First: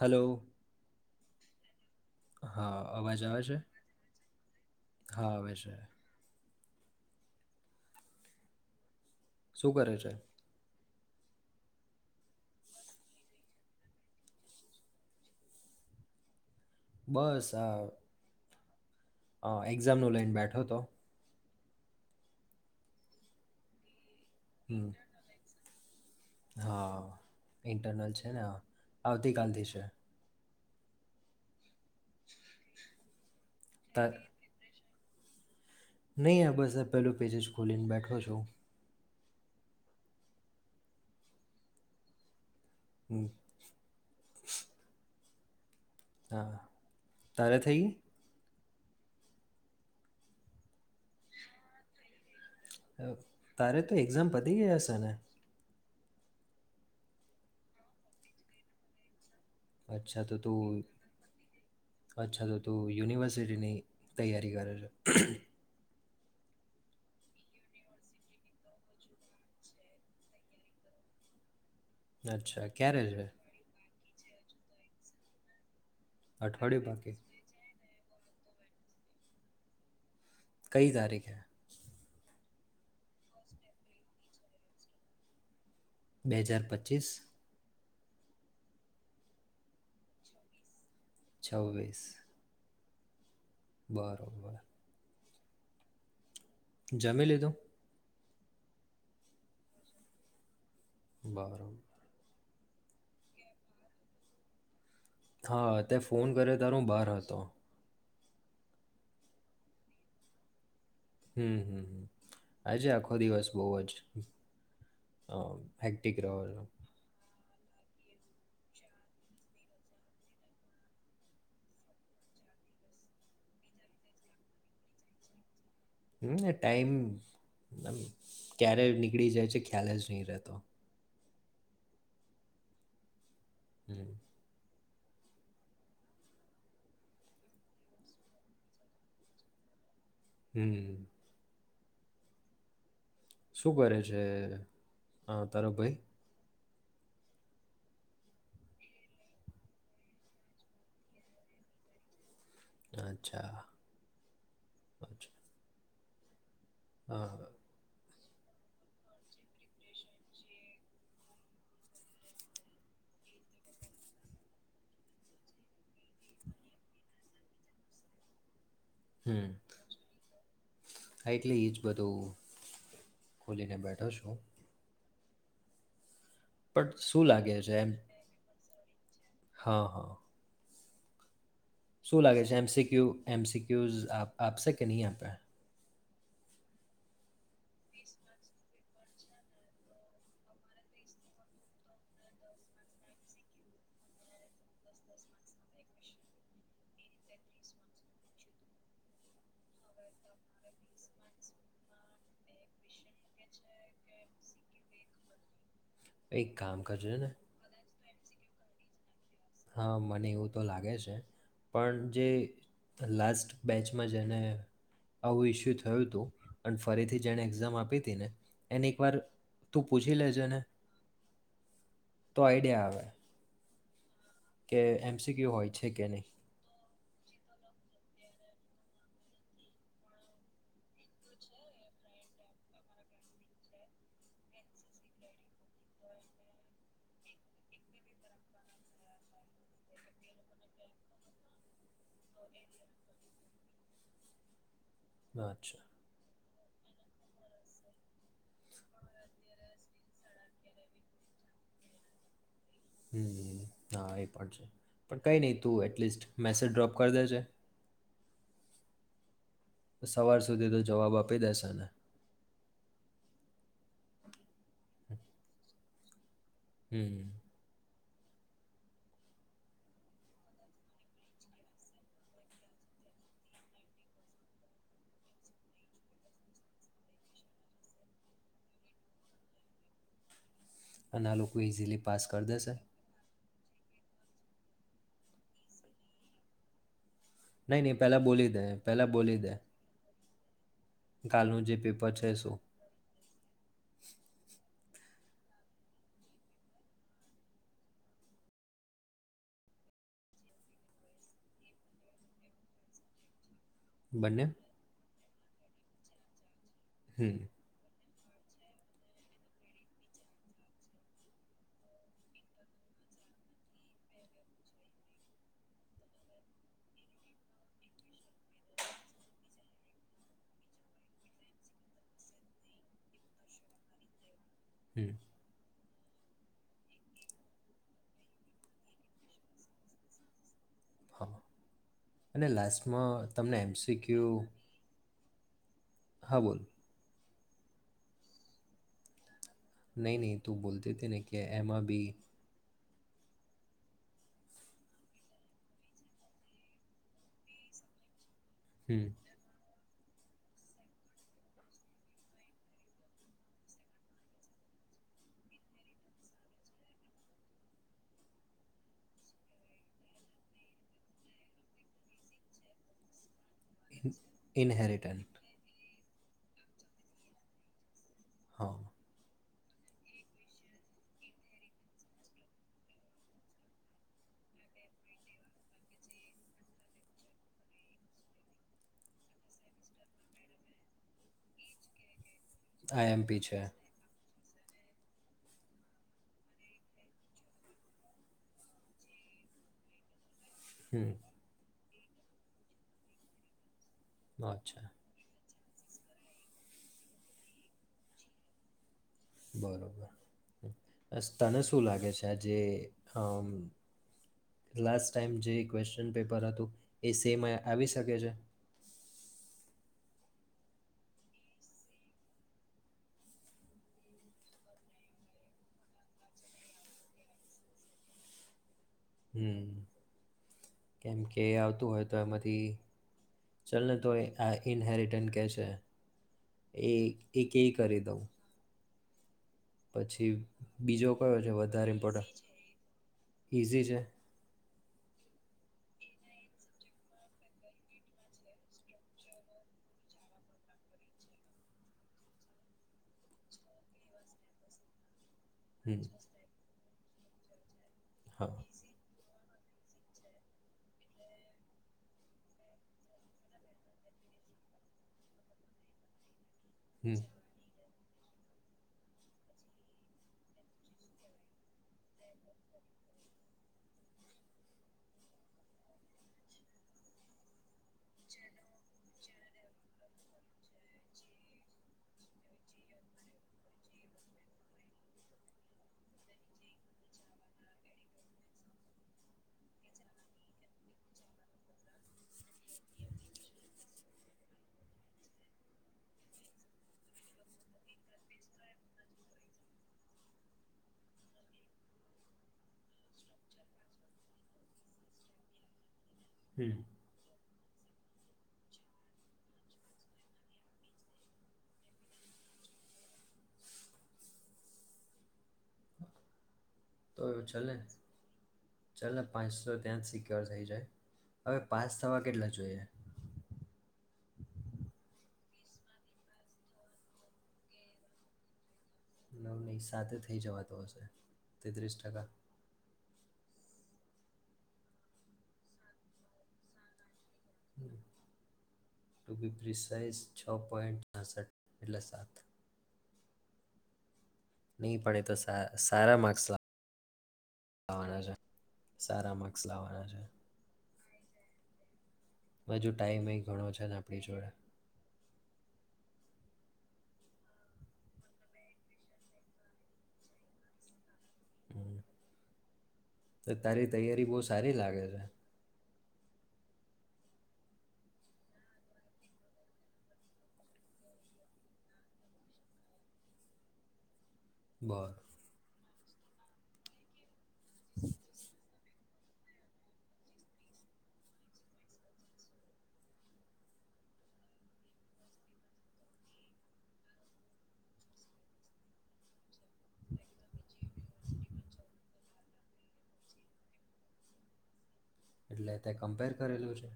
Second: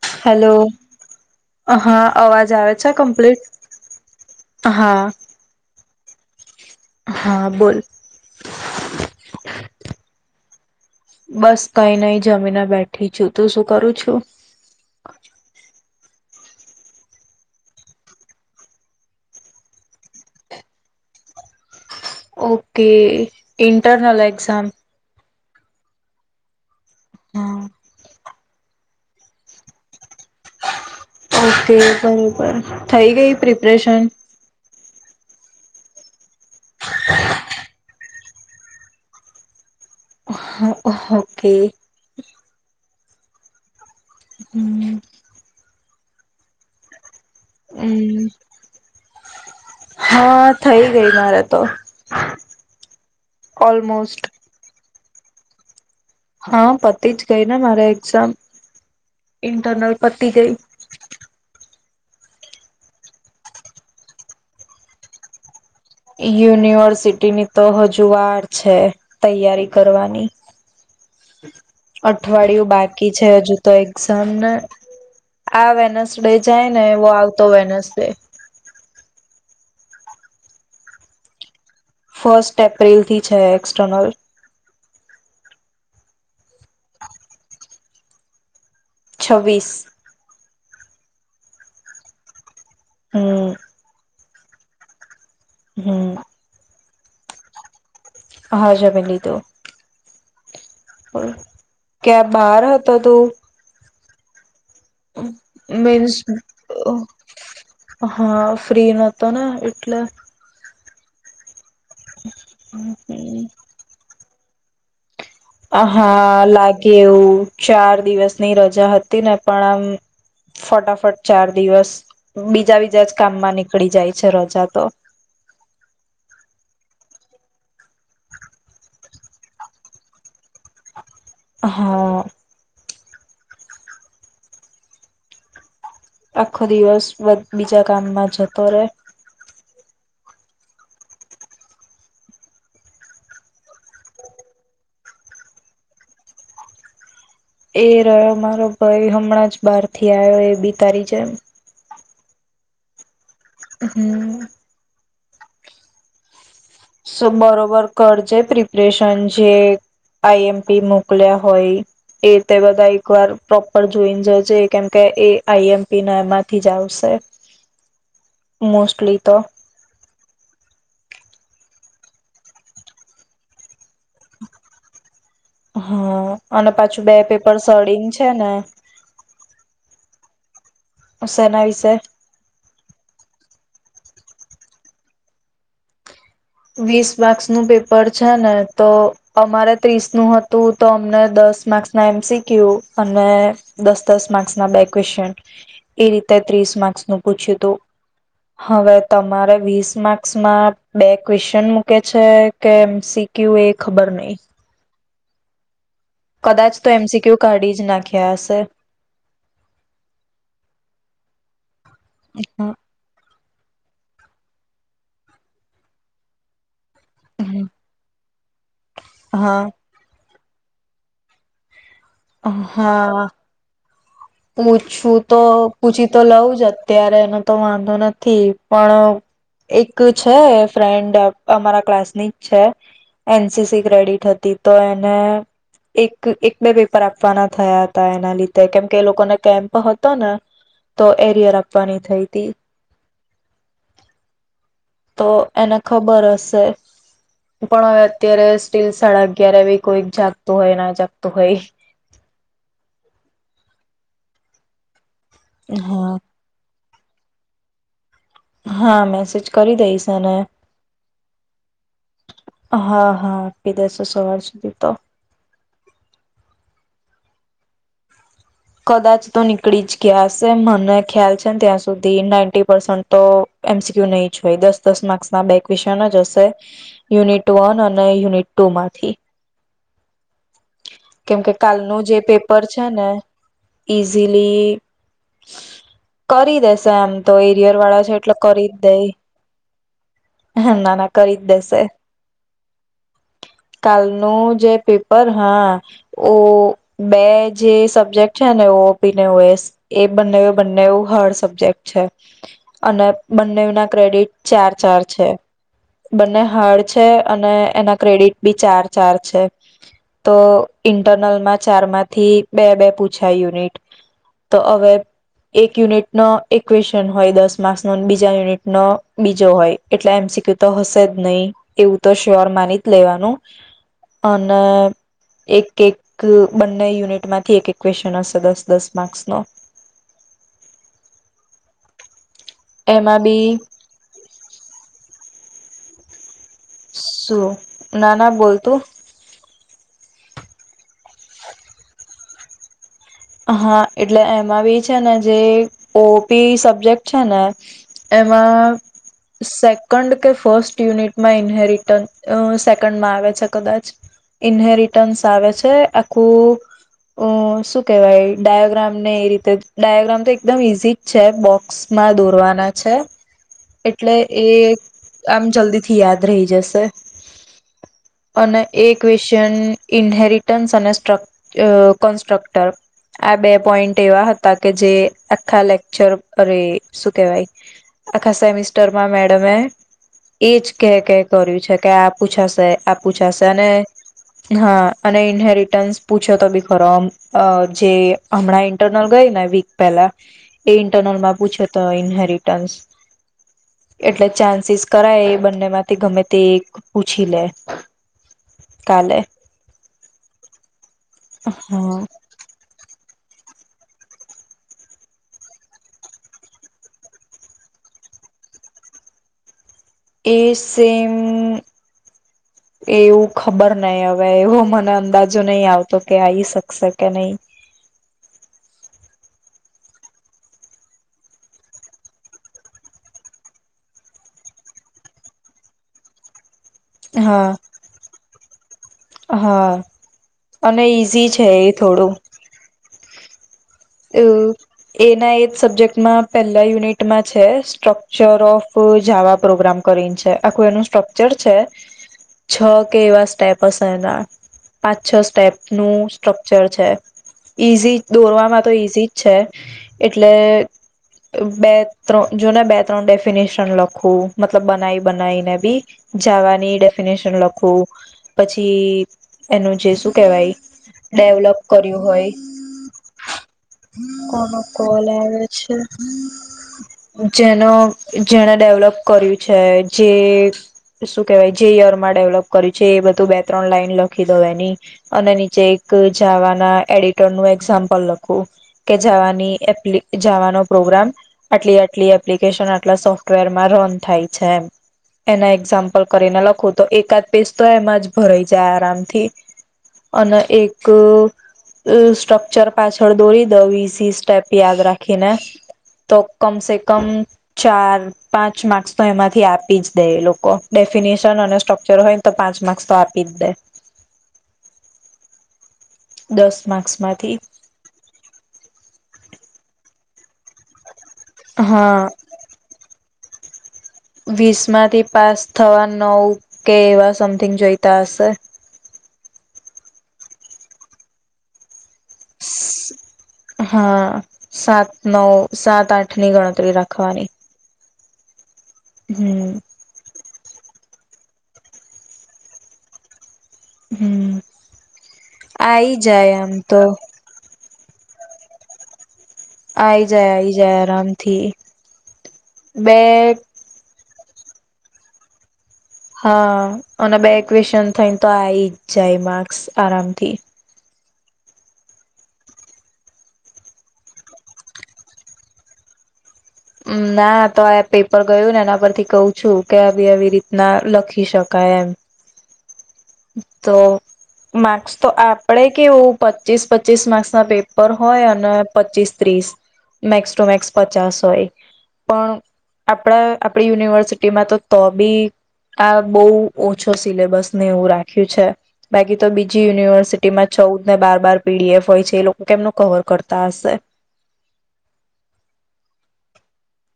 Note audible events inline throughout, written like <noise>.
Hello hello હા અવાજ આવે હા છે, અવાજ આવે કમ્પ્લીટ છે હા. આવે છે હા બોલ. શું કરે છે? બસ કઈ નહી જમીન બેઠી છું, તું શું કરું છું? બસ આ. હ એક્ઝામ નુ લાઈન બેઠો તો. Okay internal એક્ ઝામ. હમ હા. હા ઇન્ટરનલ છે ને. આવતી કાલથી છે. ઓકે બરોબર થઈ ગઈ પ્રિપ રેશન. નહી આ બસ પેલું પેજ જ ખોલીને બેઠો છુ. ઓકે. હમ્મ. હમ્મ. હા. તારે થઈ ગઈ હમ્મ. હા થઇ ગઈ મારે તો. તારે તો ઓલમોસ્ટ એક્ઝામ પતી ગઈ એશે છે ને. હા પતિ જ ગઈ ને મારે એક્ઝામ. ઇન્ટરનલ અચ્છા પતી તો ગઈ. તું અચ્છા તો તું યુનિવર્સિટીની તૈયારી કરે છે. યુનિવર્સિટીની તો હજુ વાર છે તૈયારી કરવાની. અચ્છા અઠવાડિયું ક્યારે બાકી છે હજુ તો એક્ઝામ ને. આ વેન્સ ડે જાય ને અઠવાડિયું એવો બાકી આવતો વેનેસ ડે. કઈ તારીખ. ફસ્ટ એપ્રિલ થી છે એક્સટર્નલ. બે હજાર પચીસ. છવ્વીસ છવ્વીસ હમ્મ બરોબર હમ્મ જમી લીધું હા જમેી લીધું હ બરોબર કે બહાર હતો તું હા તે મીન્સ ફોન કરિયો તારે હુ બહાર હતો હા ફ્રી નોતો ને એટલે હમ્મહમ્મ આજે આખો દિવસ બહ જ હ હેક્ટિક હા રહ્યો છે લાગે એવું ચાર દિવસની રજા હતી ને પણ આમ ફટાફટ ચાર દિવસ બીજા બીજા જ કામમાં નીકળી જાય છે રજા તો હમ્મ ને ટાઈમ ક્યારે અમ નીકળી જાય છે ખ્યાલ જ નહી રહેતો હા હમ્મ આખો દિવસ બીજા બ કામમાં જતો રહેે હમ્મ શું કરે છે હ તારો ભાઈ એ રહ્યો મારો ભાઈ હમણાં જ બહાર થી આવ્યો એ બિ તારી જેમ અચ્છા હમ્મ અચ્છા હા બરોબર કર જે પ્રિપરેશન જે આઈએમપી મોકલ્યા હોય એ તે બધા એકવાર પ્રોપર જોઈને જજે કેમ કે એ આઈએમપી ના એમાંથી જ આવશે મોસ્ટલી તો હમ હા એટલે એજ બધું ખોલીને બેઠો છું હા અને પણ પાછું બે શું લાગે પેપર છે એમ સડીને છે ને હા હા <unintelligible> શું લાગે છે એમસીક્યુ એમસી કે્યુઝ આપ આપસે કેની આપે વીસ માર્ક્સ નું પેપર છે ને તો અમારે ત્રીસ નું હતું તો અમને દસ માર્ક્સ ના એમસીક્યુ અને દસ દસ માર્ક્સ ના બે ક્વેશ્ચન એ રીતે ત્રીસ માર્ક્સનું પૂછ્યું હતું હવે તમારે વીસ માર્ક્સમાં બે ક્વેશચન મૂકે છે કે એમ સી ક્યુ એ ખબર નહી એક કદાચ કામ તો કરજે ને એમસીક્યુ કાઢી જ નાખે ગિયા હશે હા મને એવું તો લાગે છે પણ જે લાસ્ટ બેચમાં જઈને આવું ઇસ્યુ થયું હતું. ફરીથી જેણે હા એક્ઝામ આપી હતી ને, એને એકવાર હા તું પૂછી લેજે. પૂછજે ને. તો આઈડિયા આવે હા. કે પૂછું એમસીક્યુ હોય તો છે કે પૂછી તો નહીં લઉં જ અત્યારે એને તો વાંધો નથી પણ એક છે ફ્રેન્ડ અમારા ક્લાસમેંટ છે એનસીસી ક્રેડિટ હતી તો એને એક બે પેપ આપવાના થયા હતા એના લીધે કેમ કે એ લોકોને કેમ્પ હતો ને, તો એરિયર આપવાની થઈ તી. તો એને અચ્છા ખબર હશે. પણ હવે અત્યારે સ્ટીલ સાડા અગિયાર એ કોઈક જાગતું ના જાગતું હોય. હમ હા એ પણ છે. પણ કઈ નહી તું હા એટલીસ્ટ મેસે ડ્રોપ કરદે જે. હા મેસેજ કરી દઈશ અને, સુધી તો જવાબ આપી દેશે ને હા હા આપી દઇસ. સવાર સુધી તો હમ. કદાચ તો નીકળી જ ગ્યા હશે મને ખ્યાલ છે ત્યાં સુધી નાઈન્ટી પર્સન્ટ તો એમ સી ક્યુ નહી જ હોય દસ દસ માર્ક્સના બે ક્વેશચન જ હશે, યુનિટ વન અને યુનિટ ટુમાંથી. અને કેમ આ કે લોકો ઇઝીલી કાલનું જે પાસ કરી પેપર દેશે છે ને ઈઝીલી, કરી દેશે એમ. તો એરિયર નહીં નહીં વાળા છે પહેલાં એટલે બોલી દે કરી જ દેઈ. પહેલાં બોલી દે હં ના ના કરી જ કાલનું જે દેશે. પેપર છે શું કાલનું જે પેપર હા, ઓ બે જે સબ્જેક્ટ છે ને ઓ ઓ પી ને ઓ એસ, એ બંને બંનેઉ હાર્ડ સબ્જેક્ટ છે, અને બંને ના ક્રેડિટ બંને ચાર ચાર છે. બંને હાર્ડ છે હમ અને એના ક્રેડિટ બી ચાર ચાર છે. તો ઈન્ટરનલમાં ચાર માંથી બે બે પૂછાય યુનિટ, તો અવે એક યુનિટનો એક ક્વેશન હોય દસ માર્ક્સનો બીજા યુનિટનો બીજો હોય, એટલે એમ સી ક્યુ તો હશે જ નહીં, એવું તો શ્યોર માની જ લેવાનું. અને હમ એક એક બંને યુનિટમાંથી એક એક ક્વેશ્ચન હશે દસ દસ માર્ક્સનો. હ. અને એમાં લાસ્ટમાં તમને બી એમ સી ક્યુ હા બોલ. શું, ના ના બોલ તું. નહી નહી તો બોલતે થે ને કે એમાં ભી હા, એટલે એમાં બી છે ને જે ઓ પી સબ્જેક્ટ છે ને, એ એમાં હમ સે કંડ કે ફર્સ્ટ યુનિટમાં ઈન્હેરિટન, સેકન્ડમાં આવે છે કદાચ, ઈન્હેરિટન્સ આવે છે, આખું અ શું કહેવાય, ડાયાગ્રામ ને એ રીતે. ડાયાગ્રામ તો એકદમ ઈઝી જ છે, બોક્સ માં દોરવાના છે. એટલે એ ઇનહેરિટન આમ જલ્દી થી યાદ રહી જશે. અને હા એક વિષ જેન ઈન્હેરિટન્સ અને સ્ટ્રક કન્સ્ટ્રક્ટર. આ બે પોઈન્ટ એવા હતા કે જે, આખા લેક્ચર, અરે શું કેહેવાય આખા સેમિસ્ટરમાં મેડમે એજ કહે કહે કર્યું છે કે આ પૂછાશે, આ આઈએમપી પૂછાશે, છે અને હા, અને ઇન્હેરિટન્સ પૂછાતો બી ખરો, આમ જે હમણાં ઈન્ટરનલ ગઈ ને, વીક પેલા એ હમ ઇન્ટરનલમાં પૂછે. તો ઇન્હેરિટન્સ. એટલે ચાન્સીસ અચ્છા કરાય એ બંને એમાં ગમે તે એક પૂછી લે કાલે બરોબર તને શું હા લાગે છે આજે લાસ્ટ ટાઈમ જે ક્વેશ્ચન પેપર હતું એ સેમ આવી શકે છે. એ સેમ એવું ખબર નહીં હવે એવો મને અંદાજો નહી આવતો કે આવી શકશે કે નહી હમ કેમ કે આવતું હોય તો એમાંથી ચાલને તો આ ઇનહેેરિટન કહે છે એ એ કે હા કરે દું હા અને બીજો ઈઝી કયો છે એ વધારે થોડું ઇમ્પોર્ટન્ટ ઇઝી છે એના એ સબ્જેક્ટમાં પહેલા યુનિટમાં છે સ્ટ્રક્ચર ઓફ જાવા પ્રોગ્રામ કરીને છે આખું એનું સ્ટ્રકચર છે છ કે એવા સ્ટેપ હશે એના પાંચ છ સ્ટેપ હમ નું સ્ટ્રક્ચર છે ઇઝી હા દોરવાવામાં એટલે બે ત્ર જોને બે ત્રણ ડેફિનેશન લખવું મતલબ બનાઈ બનાવીને બી જાવાની ની હમ ડેફિનેશન લખું પછી એનું જે શું કેવાય ડેવલપ કર્યું હોય કોલ આવે છે જેનો જેને ડેવલપ કર્યું છે જે શું કેવાય જે યરમાં ડેવલપ કર્યું છે એ બધું બે ત્રણ લાઈન લખી દવા એની અને નીચે એક જાવાના એડિટરનું એઝામ્પલ લખ કે જાવાની જવાનો પ્રોગ્રામ આટલી આટલી એપ્લિકેશન આટલા સોફ્ટવેરમાં રન થાય છે એમ એના એઝામ્પલ કરીને લખું તો એકાદ પેઝ તો એમાં જ ભરાઈ જાય આરામથી અને એક સ્ટ્રકચર પાછ થડ દોરી દઉ ઇઝી સ્ટેપ યાદ રાખીને તો કમ હમ સે કમ ચાર પાંચ માર્ક્સ તો એમાંથી આપી જ દે એ લોકો ડેફિનેશન અને સ્ટ્રક્ચર હોય ને તો પાંચ માર્ક્સ તો આપી જ દે દસ માર્કસ <unintelligible> ચાલ પાંચસો ત્યાં જ સિક્યોર થઈ જાય હવે પાસ થવા હા કેટલા જોઈએ વીસ માંથી પાસ થવા નવ કે એવા સમથિંગ જોઈતા હશે સાથે થઈ જવાતો હશે તે દ્રષ્ટ હા સાત નવ સાત આઠ ની ગણતરી રાખવાની <inaudible> હમ <unintelligible> છ પોઈન્ટ થશે એટલે સાત હમ્મ ની પડે તો સારા માર્ક્સ આમ તો લાવ આવના છે સારા માર્ક્સ આઈ લાવવાના જાય આઈ જાય આરામથી અજુ બે ટાઈમ અ ઘણો છે આપડી જોડે હા અને બે ક્વેશન થઈને તો આ આવી જ જાય માર્ક્સ આરામથી હમ્મ તો તારી તૈયારી બહ સારી લાગે છે અમ ના તો આ પેપર ગયું ને એના પરથી કહુ છું કે આવી આવી રીતના લખી શકાય એમ તો માર્ક્સ તો બરાબર આપણેે કે વુ પચીસ પચીસ માર્ક્સ ના પેપર હોય અને પચીસ ત્રીસ મેક્સ ટુ મેક્સ પચાસ હોય પણ આપણા આપડી યુનિવર્સિટીમાં તો તો બી આ બહુ ઓછો સિલેબસ ને એવું રાખે રાક્યું છે બાકી તો બીજી યુનિવર્સિટીમાં ચૌદ ને બાર બાર પીડીએફ હોય છે એ લોકો કેમનું કવર કરતા હશે એટલે તે કમ્પેર કરેલું છે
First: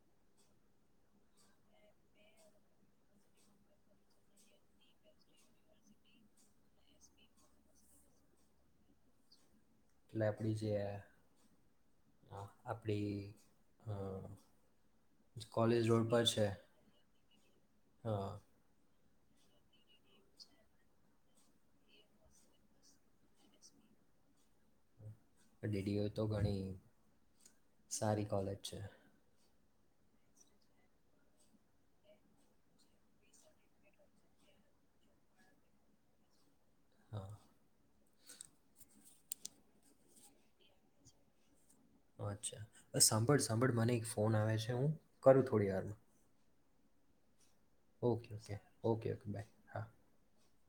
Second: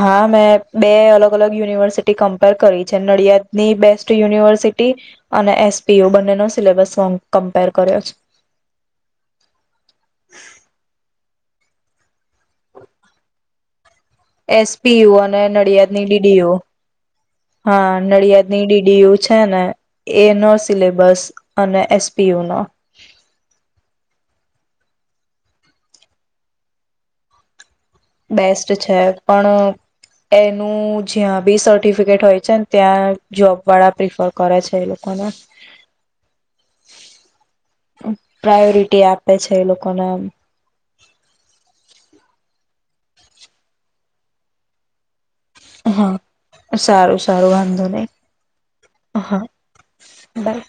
હા મેં બે અલગ અલગ યુનિવર્સિટી કમ્પેર કરી છે નડિયાદની બેસ્ટ યુનિવર્સિટી અને એસપીયુ બંને નો સિલેબસ કમ્પેર કર્યો છે હ આપડી એસપીયુ અને નડિયાદ રોડ ની પર છે ડીડીયુ હા નડિયાદ ની ડીડીયુ છે છે ને એ નો સિલેબસ અને એસપીયુ નો પણ ડેડીિઓ તો ઘણી સારી કોલેજ બેસ્ટ છે પણ એનું જ્યાં બી સર્ટિફિકેટ હોય છે ને ત્યાં જોબ વાળા પ્રિફર કરે છે એ લોકોને હા પ્રાયોરિટી આપે છે એ લોકોને અચ્છા સાંભળ સાંભળ મને એક ફોન આવે છે હું કરું થોડી હાર હા સારું સારું હા વાંધો નહી okay okay okay okay bye હા બાય